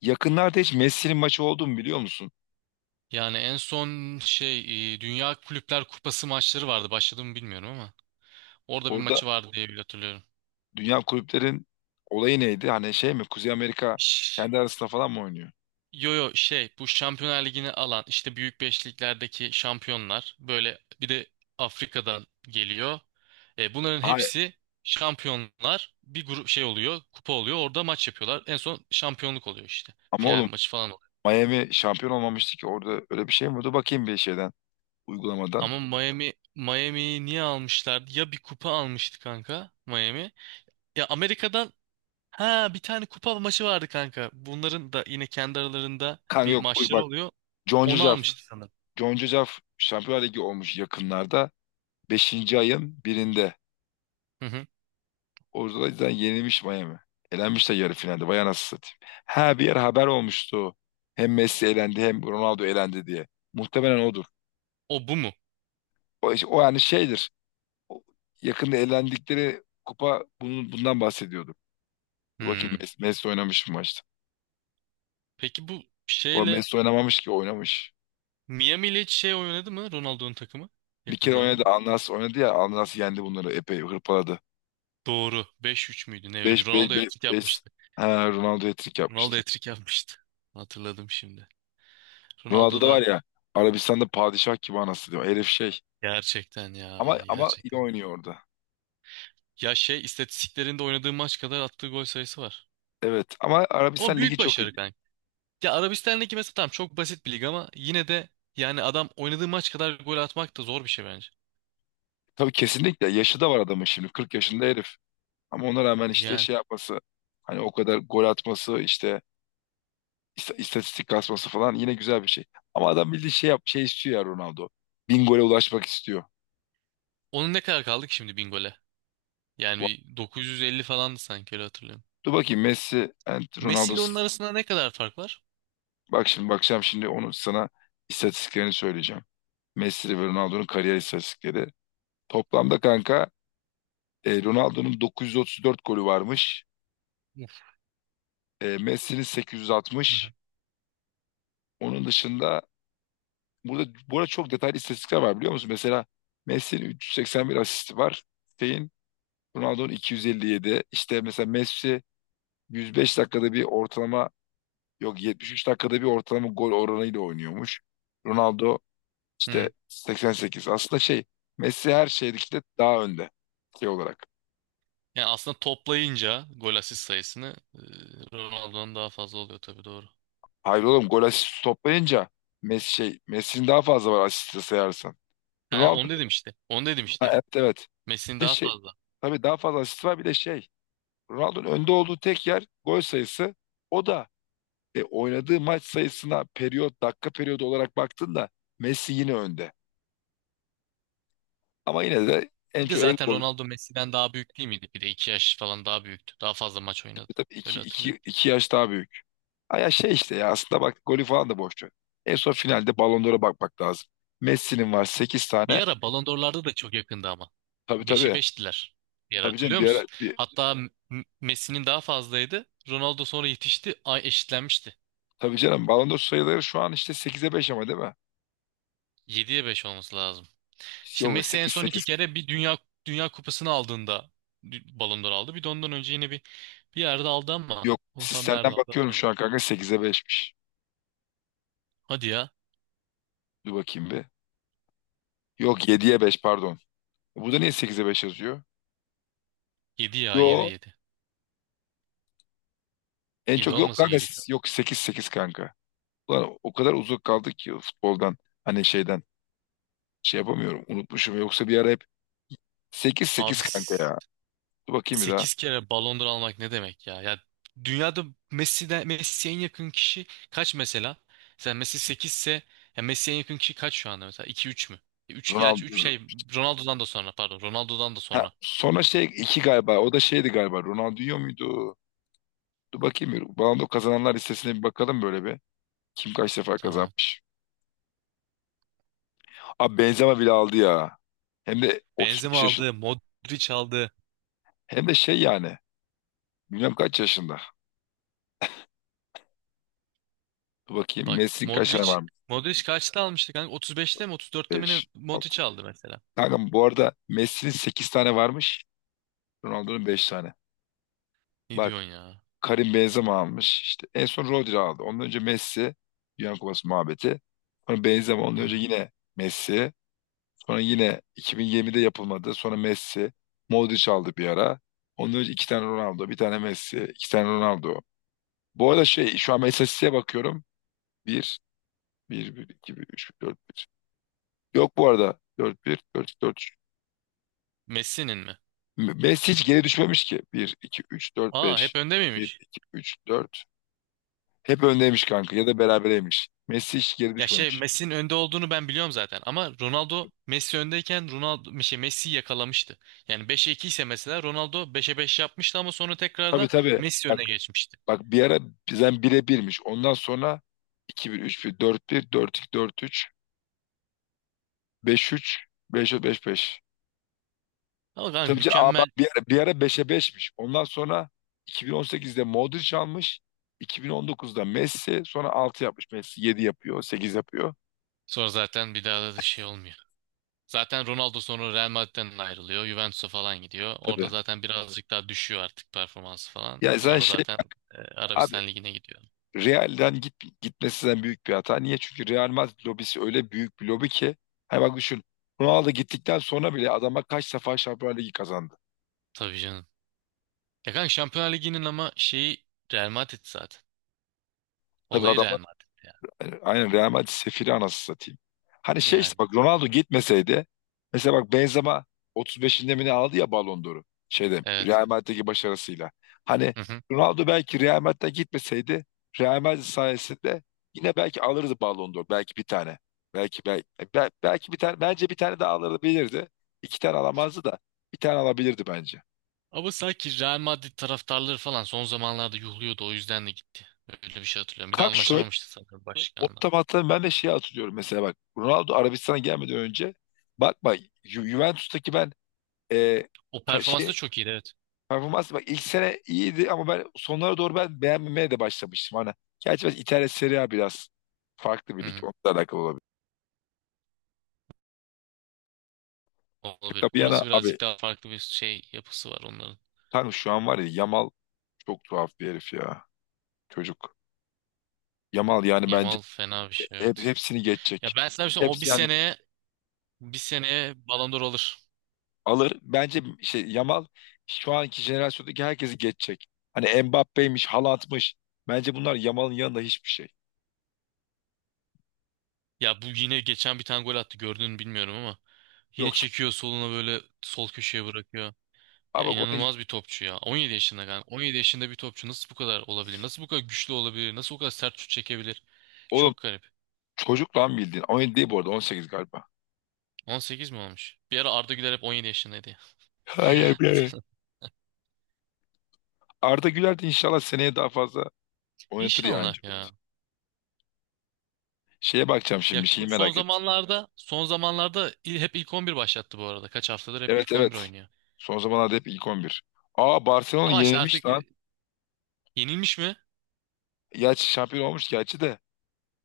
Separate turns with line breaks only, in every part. Yakınlarda hiç Messi'nin maçı oldu mu biliyor musun?
Yani en son şey Dünya Kulüpler Kupası maçları vardı. Başladı mı bilmiyorum ama. Orada bir
Orada
maçı vardı diye bile hatırlıyorum.
dünya kulüplerin olayı neydi? Hani şey mi Kuzey Amerika
Ş-
kendi arasında falan mı oynuyor?
Yo, yo, şey bu Şampiyonlar Ligi'ni alan işte büyük beşliklerdeki şampiyonlar, böyle bir de Afrika'dan geliyor. E, bunların
Hayır,
hepsi şampiyonlar bir grup, şey oluyor, kupa oluyor, orada maç yapıyorlar. En son şampiyonluk oluyor işte,
ama
final
oğlum
maçı falan oluyor.
Miami şampiyon olmamıştı ki orada öyle bir şey mi? Dur bakayım bir şeyden, uygulamadan.
Ama Miami'yi niye almışlardı? Ya bir kupa almıştı kanka Miami. Ya Amerika'dan. Ha, bir tane kupa maçı vardı kanka. Bunların da yine kendi aralarında
Kanka
bir
yok, uy
maçları
bak,
oluyor.
John
Onu
Cucaf.
almıştı sanırım.
John Cucaf Şampiyonlar Ligi olmuş yakınlarda. Beşinci ayın birinde.
Hı hı.
Orada da zaten yenilmiş Miami. Elenmiş de yarı finalde. Vay anasını satayım. Ha, bir yer haber olmuştu. Hem Messi elendi hem Ronaldo elendi diye. Muhtemelen odur.
O bu mu?
O, işte, o yani şeydir. O yakında elendikleri kupa bundan bahsediyordu. Dur bakayım,
Hmm.
Messi oynamış mı maçta?
Peki bu
Bu arada
şeyle
Messi oynamamış ki oynamış.
Miami ile hiç şey oynadı mı Ronaldo'nun takımı
Bir
yakın
kere oynadı.
zamanda?
Alnas oynadı ya. Alnas yendi bunları. Epey hırpaladı.
Doğru. 5-3 müydü? Ne öyle, bir
5 5
Ronaldo
5
hat-trick
5.
yapmıştı.
Ha, Ronaldo hat-trick
Ronaldo
yapmıştı.
hat-trick yapmıştı. Hatırladım şimdi.
Ronaldo
Ronaldo
da var
da
ya. Arabistan'da padişah gibi anası diyor. Herif şey.
gerçekten
Ama
ya,
ama iyi
gerçekten.
oynuyor orada.
Ya şey istatistiklerinde oynadığı maç kadar attığı gol sayısı var.
Evet, ama
Ama
Arabistan ligi
büyük
çok iyi.
başarı. Ya Arabistan'daki mesela, tamam çok basit bir lig ama yine de yani adam oynadığı maç kadar gol atmak da zor bir şey bence.
Tabii kesinlikle yaşı da var adamın, şimdi 40 yaşında herif. Ama ona rağmen işte
Yani
şey yapması, hani o kadar gol atması, işte istatistik kasması falan yine güzel bir şey. Ama adam bildiği şey yap, şey istiyor ya Ronaldo. 1000 gole ulaşmak istiyor.
onun ne kadar kaldı ki şimdi bin gole? Yani
Bu-
bir 950 falandı sanki, öyle hatırlıyorum.
Dur bakayım, Messi and
Messi
Ronaldo.
ile onun arasında ne kadar fark var?
Bak şimdi bakacağım, şimdi onu sana istatistiklerini söyleyeceğim. Messi ve Ronaldo'nun kariyer istatistikleri. Toplamda kanka, Ronaldo'nun 934 golü varmış.
Uf.
Messi'nin
Hı
860.
hı.
Onun dışında burada bu arada çok detaylı istatistikler var biliyor musun? Mesela Messi'nin 381 asisti var. Şeyin, Ronaldo'nun 257. İşte mesela Messi 105 dakikada bir ortalama, yok 73 dakikada bir ortalama gol oranıyla oynuyormuş. Ronaldo
Hı
işte
hı.
88. Aslında şey, Messi her şeydeki de daha önde şey olarak.
Yani aslında toplayınca gol asist sayısını Ronaldo'nun daha fazla oluyor tabii, doğru.
Hayır oğlum, gol asist toplayınca Messi şey Messi'nin daha fazla var, asiste sayarsan.
Ha,
Ronaldo,
onu dedim işte. Onu dedim
ha,
işte.
evet, evet.
Messi'nin
Bir de
daha
şey,
fazla.
tabii daha fazla asist var, bir de şey, Ronaldo'nun önde olduğu tek yer gol sayısı. O da oynadığı maç sayısına periyot dakika periyodu olarak baktığında Messi yine önde. Ama yine de en
Bir de
çok en
zaten
gol.
Ronaldo Messi'den daha büyük değil miydi? Bir de 2 yaş falan daha büyüktü. Daha fazla maç oynadı.
Tabii
Öyle hatırlıyorum.
iki yaş daha büyük. Ha ya şey işte ya, aslında bak golü falan da boş ver. En son finalde Ballon d'Or'a bakmak lazım. Messi'nin var 8
Bir
tane.
ara Ballon d'Or'larda da çok yakındı ama.
Tabii,
Beşe
tabii.
5'tiler. Bir ara
Tabii canım
hatırlıyor musun? Hatta Messi'nin daha fazlaydı. Ronaldo sonra yetişti. Ay, eşitlenmişti.
tabii canım Ballon d'Or sayıları şu an işte sekize 5 ama, değil mi?
Yediye 5 olması lazım. İşte
Yok,
Messi en
sekiz
son iki
sekiz.
kere bir dünya kupasını aldığında Ballon d'Or aldı. Bir de ondan önce yine bir yerde aldı ama
Yok,
onu tam
sistemden
nerede aldı
bakıyorum
hatırlamıyorum.
şu an kanka, sekize beşmiş.
Hadi ya.
Dur bakayım bir. Yok, yediye 5 pardon. Bu da niye sekize 5 yazıyor?
Yedi ya, yedi,
Yo,
yedi,
en
7
çok, yok
olması
kanka,
gerekiyor.
siz yok, sekiz sekiz kanka. Ulan o kadar uzak kaldık ki futboldan, hani şeyden, şey yapamıyorum, unutmuşum yoksa bir ara hep 8-8
Abi
kanka ya. Dur bakayım bir daha.
8 kere Ballon d'Or almak ne demek ya? Ya dünyada Messi'ye en yakın kişi kaç mesela? Mesela Messi 8 ise, ya Messi'ye en yakın kişi kaç şu anda mesela? 2 3 mü? 3, gerçi
Ronaldo.
3 şey, Ronaldo'dan da sonra, pardon. Ronaldo'dan da
Ha,
sonra.
sonra şey 2 galiba. O da şeydi galiba. Ronaldinho muydu? Dur bakayım bir. Ballon d'Or kazananlar listesine bir bakalım böyle bir. Kim kaç defa
Tamam.
kazanmış? Abi Benzema bile aldı ya. Hem de
Benzema
35 yaşında.
aldı, Modric aldı.
Hem de şey yani. Bilmem kaç yaşında. Dur bakayım.
Bak
Messi'nin kaç tane
Modric
varmış?
Modric kaçta almıştı kanka? 35'te mi 34'te mi ne
5, 6.
Modric aldı mesela?
Kanka bu arada Messi'nin 8 tane varmış. Ronaldo'nun 5 tane.
Ne
Bak
diyorsun ya?
Karim Benzema almış. İşte en son Rodri aldı. Ondan önce Messi. Dünya Kupası muhabbeti. Sonra Benzema.
Hı
Ondan önce
hı.
yine Messi. Sonra yine 2020'de yapılmadı. Sonra Messi. Modric aldı bir ara. Ondan önce iki tane Ronaldo. Bir tane Messi. İki tane Ronaldo. Bu arada şey, şu an ben istatistiğe bakıyorum. Bir, bir, 1, 2, 1, 3, dört, bir. Yok bu arada. Dört, bir, dört, dört.
Messi'nin mi?
Messi hiç geri düşmemiş ki. Bir, iki, üç, dört,
Aa,
beş,
hep önde
bir,
miymiş?
iki, üç, dört. Hep öndeymiş kanka ya da berabereymiş. Messi hiç geri
Ya şey
düşmemiş.
Messi'nin önde olduğunu ben biliyorum zaten, ama Ronaldo Messi öndeyken Ronaldo şey Messi'yi yakalamıştı. Yani beşe 2 ise mesela, Ronaldo beşe 5 yapmıştı ama sonra
Tabii,
tekrardan
tabii.
Messi
Bak,
öne geçmişti.
bak, bir ara bizden bire birmiş. Ondan sonra iki bir, üç bir, dört bir, dört 2, dört üç, beş üç, 5-4, beş 5.
Ama kanka
Tabii ki, aa bak,
mükemmel,
bir ara beşe beşmiş. Ondan sonra 2018'de Modric almış. 2019'da Messi sonra 6 yapmış. Messi 7 yapıyor, 8 yapıyor.
sonra zaten bir daha da şey olmuyor. Zaten Ronaldo sonra Real Madrid'den ayrılıyor. Juventus'a falan gidiyor. Orada
Tabii.
zaten birazcık daha düşüyor artık performansı falan.
Ya sen
Sonra
şey
zaten
abi,
Arabistan Ligi'ne gidiyor.
Real'den gitmesinden büyük bir hata. Niye? Çünkü Real Madrid lobisi öyle büyük bir lobi ki. Hani bak düşün. Ronaldo gittikten sonra bile adama kaç defa Şampiyonlar Ligi kazandı.
Tabii canım. Ya kanka Şampiyonlar Ligi'nin ama şeyi Real Madrid zaten.
Tabii
Olayı
adam,
Real Madrid ya.
yani aynen, Real Madrid sefiri, anasını satayım. Hani şey işte
Yani.
bak, Ronaldo gitmeseydi mesela, bak Benzema 35'inde mi ne aldı ya Ballon d'Or'u, şeyde
Evet.
Real Madrid'deki başarısıyla. Hani Ronaldo belki Real Madrid'den gitmeseydi, Real Madrid sayesinde yine belki alırdı Ballon d'Or, belki bir tane. Belki belki belki bir tane, bence bir tane daha alabilirdi. İki tane alamazdı da bir tane alabilirdi bence.
Ama sanki Real Madrid taraftarları falan son zamanlarda yuhluyordu, o yüzden de gitti. Öyle bir şey hatırlıyorum. Bir de
Kanka şöyle,
anlaşamamıştı sanırım
o
başkanla.
otomatikman ben de şeyi hatırlıyorum, mesela bak Ronaldo Arabistan'a gelmeden önce. Bak, bak, Juventus'taki ben, e,
O performans da
şey
çok iyiydi, evet.
performans, bak ilk sene iyiydi ama ben sonlara doğru beğenmemeye de başlamıştım hani. Gerçi biraz İtalya Serie A biraz farklı
Hı
bir lig.
hı.
Onunla alakalı olabilir.
Olabilir.
Şaka bir yana
Orası
abi,
birazcık daha farklı bir şey, yapısı var onların.
tanrım şu an var ya Yamal çok tuhaf bir herif ya. Çocuk. Yamal yani bence
Yamal fena bir şey, evet.
hepsini
Ya
geçecek.
ben sana bir şey söyleyeyim, o bir
Hepsi yani
seneye bir seneye Ballon d'Or alır.
alır. Bence şey Yamal şu anki jenerasyondaki herkesi geçecek. Hani Mbappe'ymiş, Haaland'mış. Bence bunlar Yamal'ın yanında hiçbir şey.
Ya bu yine geçen bir tane gol attı, gördün mü bilmiyorum ama yine
Yok.
çekiyor soluna, böyle sol köşeye bırakıyor.
Abi
Ya
bak onu,
inanılmaz bir topçu ya. 17 yaşında yani. 17 yaşında bir topçu nasıl bu kadar olabilir? Nasıl bu kadar güçlü olabilir? Nasıl bu kadar sert şut çekebilir?
oğlum,
Çok garip.
çocuk lan bildiğin. 17 değil bu arada, 18 galiba.
18 mi olmuş? Bir ara Arda Güler hep 17 yaşındaydı ya.
Hayır be.
Hatırladım.
Arda Güler de inşallah seneye daha fazla oynatır yani
İnşallah
Cüneyt.
ya.
Şeye bakacağım
Ya
şimdi,
şu
şeyi
son
merak et.
zamanlarda son zamanlarda hep ilk 11 başlattı bu arada. Kaç haftadır hep
Evet,
ilk 11
evet.
oynuyor.
Son zamanlarda hep ilk 11. Aa Barcelona
Ama işte artık
yenilmiş lan.
yenilmiş mi?
Gerçi şampiyon olmuş gerçi de.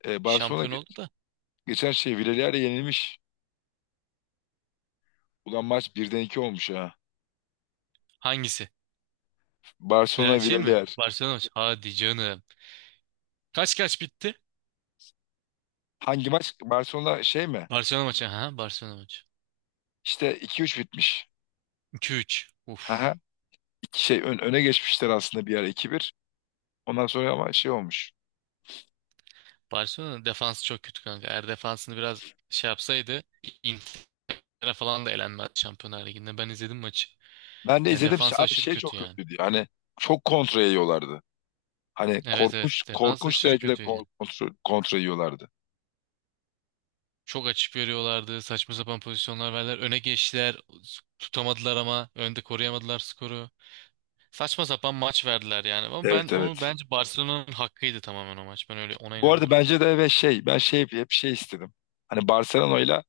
Barcelona
Şampiyon oldu da.
geçen şey Villarreal'e yenilmiş. Ulan maç birden 2 olmuş ha.
Hangisi? Real
Barcelona
şey mi?
Villarreal.
Barcelona maçı. Hadi canım. Kaç kaç bitti?
Hangi maç? Barcelona şey mi?
Barcelona maçı. Ha, Barcelona maçı.
İşte iki üç bitmiş.
2-3.
Haha.
Uf.
İki şey öne geçmişler aslında, bir ara iki bir. Ondan sonra ama şey olmuş.
Barcelona'nın defansı çok kötü kanka. Eğer defansını biraz şey yapsaydı, Inter'e falan da elenmez Şampiyonlar Ligi'nde. Ben izledim maçı.
Ben de
Yani
izledim.
defansı
Abi
aşırı
şey çok
kötü yani.
kötüydü. Hani çok kontra yiyorlardı. Hani
Evet, evet,
korkunç
defans
korkunç
aşırı
derecede
kötü yani.
kontra yiyorlardı.
Çok açık veriyorlardı. Saçma sapan pozisyonlar verdiler. Öne geçtiler. Tutamadılar ama önde koruyamadılar skoru. Saçma sapan maç verdiler yani. Ama ben
Evet,
onu,
evet.
bence Barcelona'nın hakkıydı tamamen o maç. Ben öyle ona
Bu arada
inanıyorum.
bence de ve şey, ben şey hep şey istedim. Hani Barcelona ile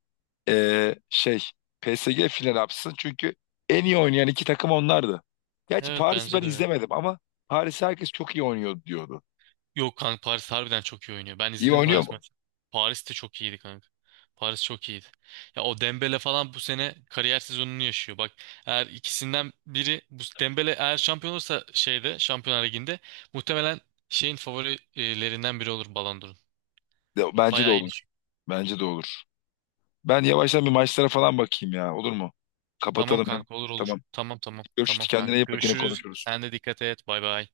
şey PSG final yapsın. Çünkü en iyi oynayan iki takım onlardı. Gerçi
Evet,
Paris'i ben
bence de öyle.
izlemedim ama Paris herkes çok iyi oynuyor diyordu.
Yok kanka, Paris harbiden çok iyi oynuyor. Ben
İyi
izledim
oynuyor
Paris
mu?
maçı. Paris de çok iyiydi kanka. Paris çok iyiydi. Ya o Dembele falan bu sene kariyer sezonunu yaşıyor. Bak, eğer ikisinden biri, bu Dembele eğer şampiyon olursa şeyde, Şampiyonlar Ligi'nde, muhtemelen şeyin favorilerinden biri olur Ballon d'Or'un.
Bence de
Bayağı iyi
olur.
düşün.
Bence de olur. Ben yavaştan bir maçlara falan bakayım ya. Olur mu?
Tamam
Kapatalım hem.
kanka, olur olur.
Tamam.
Tamam, tamam,
Görüşürüz.
tamam
Kendine
kanka.
iyi bak, yine
Görüşürüz.
konuşuruz.
Sen de dikkat et. Bay bay.